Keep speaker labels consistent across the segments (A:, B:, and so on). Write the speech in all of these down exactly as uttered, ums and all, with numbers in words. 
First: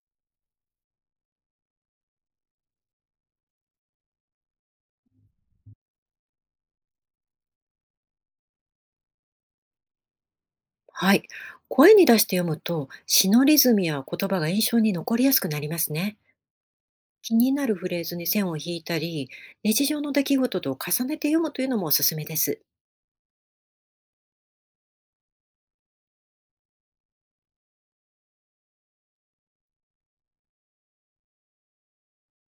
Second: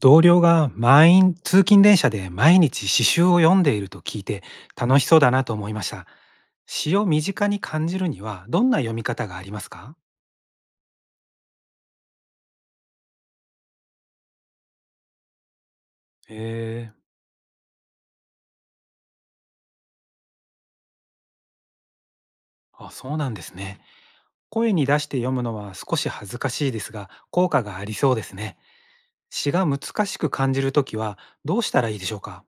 A: 同僚が満員通勤電車で毎日詩集を読んでいると聞いて、楽しそうだなと思いました。詩を身近に感じるにはどんな読み方がありますか？
B: はい。声に出して読むと、詩のリズムや言葉が印象に残りやすくなりますね。
A: へえ。
B: 気になるフレーズに線を引いたり、日常の出来事と重ねて読むというのもおすすめです。
A: あ、そうなんですね。声に出して読むのは少し恥ずかしいですが効果がありそうですね。詩が難しく感じるときはどうしたらいいでしょうか？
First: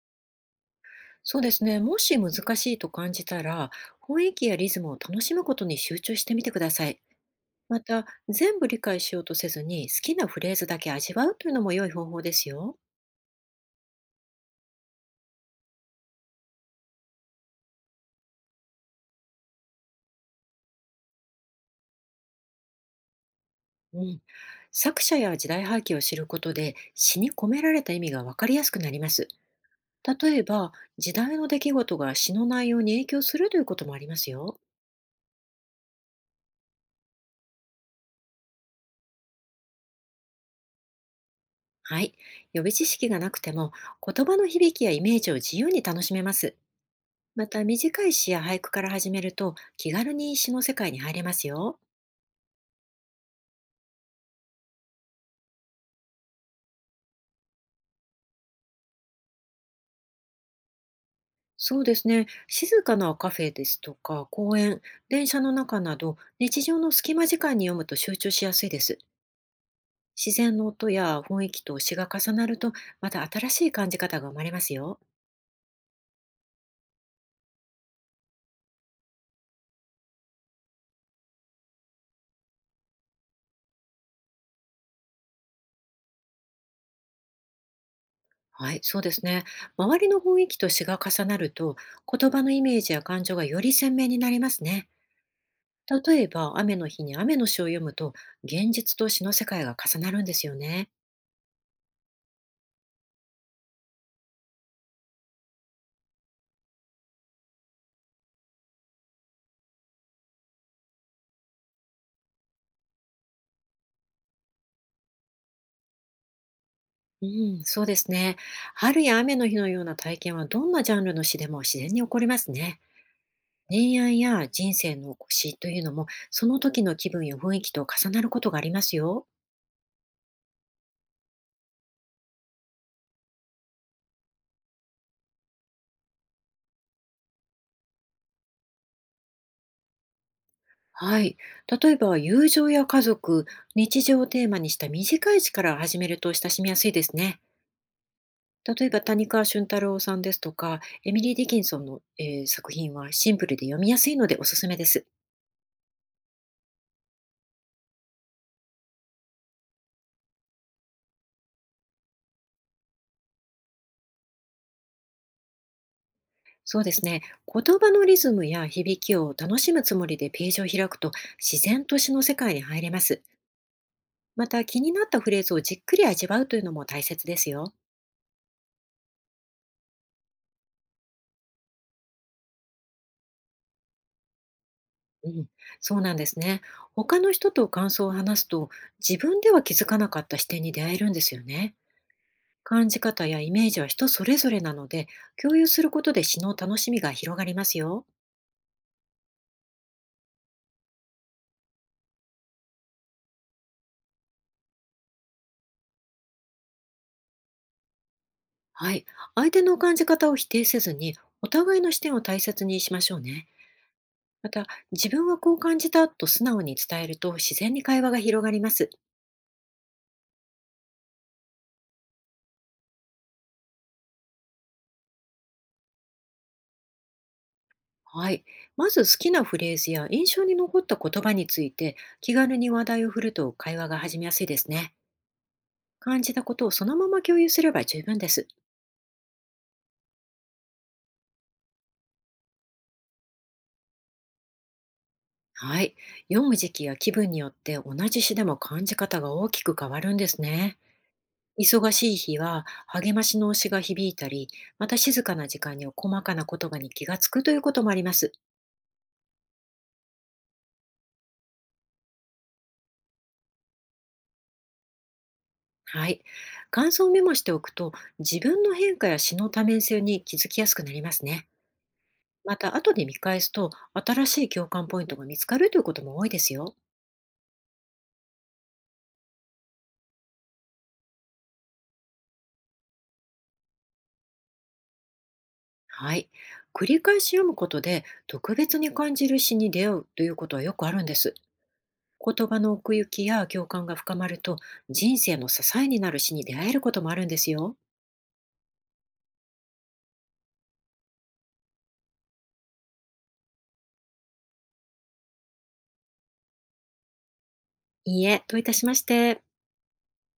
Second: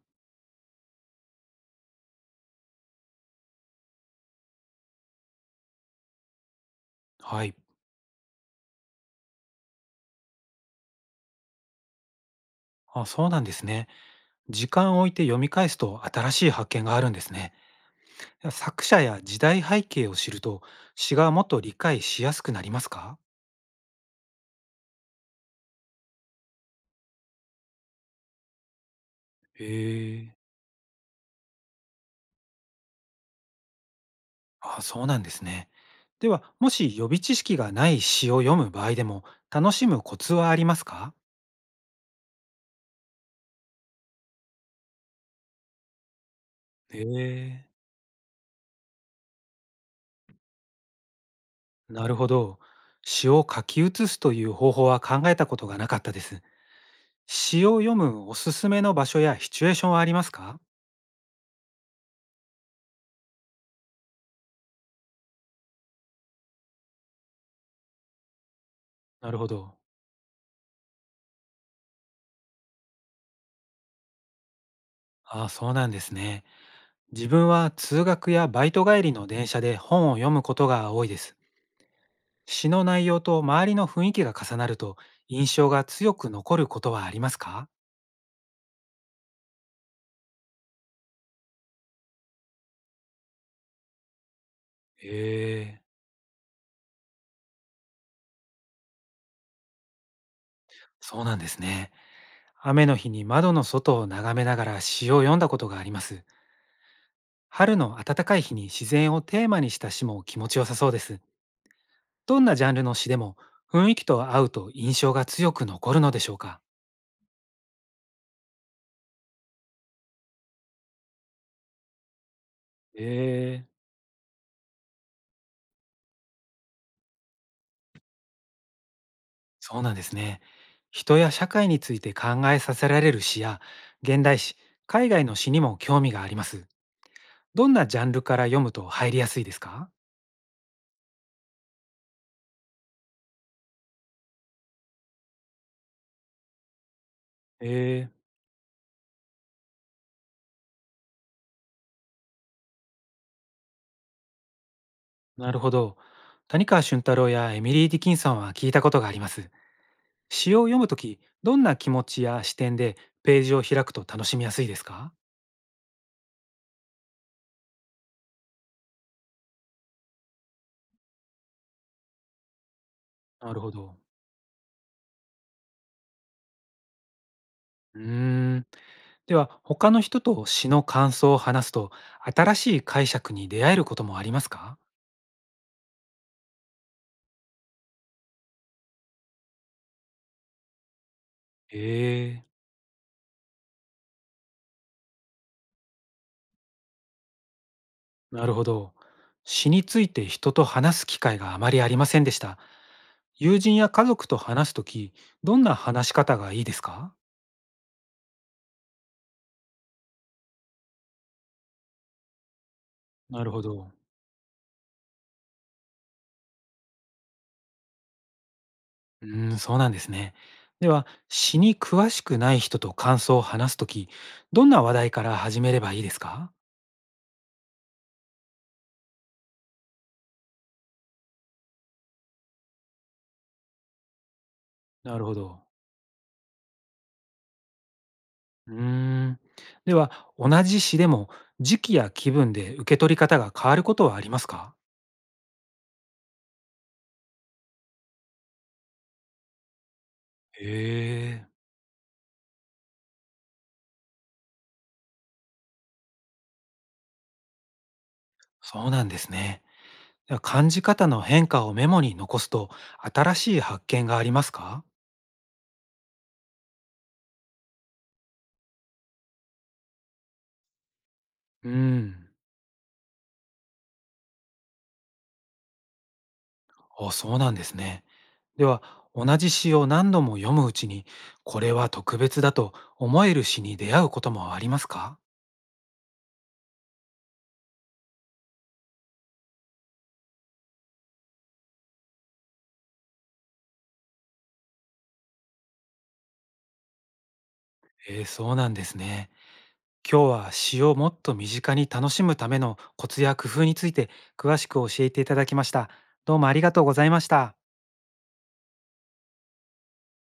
B: そうですね。もし難しいと感じたら、雰囲気やリズムを楽しむことに集中してみてください。
A: はい。
B: また、全部理解しようとせずに、好きなフレーズだけ味わうというのも良い方法ですよ。
A: あ、そうなんですね。時間を置いて読み返すと新しい発見があるんですね。作者や時代背景を知ると詩がもっと理解しやすくなりますか？
B: うん。作者や時代背景を知ることで、詩に込められた意味がわかりやすくなります。
A: へえ。
B: 例えば、時代の出来事が詩の内容に影響するということもありますよ。
A: ああ、そうなんですね。では、もし予備知識がない詩を読む場合でも楽しむコツはありますか？
B: はい。予備知識がなくても、言葉の響きやイメージを自由に楽しめます。
A: へ
B: また、
A: え。
B: 短い詩や俳句から始めると、気軽に詩の世界に入れますよ。
A: なるほど。詩を書き写すという方法は考えたことがなかったです。詩を読むおすすめの場所やシチュエーションはありますか？
B: そうですね。静かなカフェですとか、公園、電車の中など、日常の隙間時間に読むと集中しやすいです。
A: なるほど。
B: 自然の音や雰囲気と詩が重なると、また新しい感じ方が生まれますよ。
A: ああ、そうなんですね。自分は通学やバイト帰りの電車で本を読むことが多いです。詩の内容と周りの雰囲気が重なると印象が強く残ることはありますか？
B: はい、そうですね。周りの雰囲気と詩が重なると、言葉のイメージや感情がより鮮明になりますね。
A: へえ、
B: 例えば、雨の日に雨の詩を読むと、現実と詩の世界が重なるんですよね。
A: そうなんですね。雨の日に窓の外を眺めながら詩を読んだことがあります。春の暖かい日に自然をテーマにした詩も気持ちよさそうです。どんなジャンルの詩でも雰囲気と合うと印象が強く残るのでしょうか？
B: うん、そうですね。春や雨の日のような体験は、どんなジャンルの詩でも自然に起こりますね。
A: へえ、
B: 恋愛や人生の詩というのも、その時の気分や雰囲気と重なることがありますよ。
A: そうなんですね。人や社会について考えさせられる詩や現代詩、海外の詩にも興味があります。どんなジャンルから読むと入りやすいですか？
B: はい。例えば、友情や家族、日常をテーマにした短い詩から始めると親しみやすいですね。
A: え
B: 例えば谷川俊太郎さんですとか、エミリー・ディキンソンの、えー作品はシンプルで読みやすいのでおすすめです。
A: ー、なるほど。谷川俊太郎やエミリー・ディキンソンは聞いたことがあります。詩を読むとき、どんな気持ちや視点でページを開くと楽しみやすいですか？
B: そうですね。言葉のリズムや響きを楽しむつもりでページを開くと、自然と詩の世界に入れます。
A: なるほど。
B: また気になったフレーズをじっくり味わうというのも大切ですよ。
A: うーん。では、他の人と詩の感想を話すと、新しい解釈に出会えることもありますか？
B: うん、そうなんですね。他の人と感想を話すと、自分では気づかなかった視点に出会えるんですよね。
A: ええ。
B: 感じ方やイメージは人それぞれなので、共有することで詩の楽しみが広がりますよ。
A: なるほど。詩について人と話す機会があまりありませんでした。友人や家族と話すとき、どんな話し方がいいですか？
B: はい。相手の感じ方を否定せずに、お互いの視点を大切にしましょう
A: な
B: ね。
A: るほど。
B: また、自分はこう感じたと素直に伝えると自然に会話が広がります。
A: うーん、そうなんですね。では、詩に詳しくない人と感想を話すとき、どんな話題から始めればいいですか？
B: はい。まず好きなフレーズや印象に残った言葉について気軽に話題を振ると会話が始めやすいですね。
A: なるほど。
B: 感じたことをそのまま共有すれば十分です。
A: うーん。では、同じ詩でも時期や気分で受け取り方が変わることはありますか？
B: はい。読む時期や気分によって同じ詩でも感じ方が大きく変わるんです
A: へ
B: ね。
A: え、
B: 忙しい日は励ましの推しが響いたり、また静かな時間に細かな言葉に気がつくということもあります。
A: そうなんですね。感じ方の変化をメモに残すと新しい発見がありますか？
B: はい。感想をメモしておくと、自分の変化や詩の多面性に気づきやすくなりますね。
A: うん。
B: また、後で見返すと、新しい共感ポイントが見つかるということも多いですよ。
A: あ、そうなんですね。では、同じ詩を何度も読むうちに、これは特別だと思える詩に出会うこともありますか？
B: はい。繰り返し読むことで、特別に感じる詩に出会うということはよくあるんです。言葉の奥行きや共感が深まると、人生の支えになる詩に出会えることもあるんですよ。
A: えー、そうなんですね。今日は詩をもっと身近に楽しむためのコツや工夫について詳しく教えていただきました。どうもありがとうございました。
B: いいえ、どういたしまして。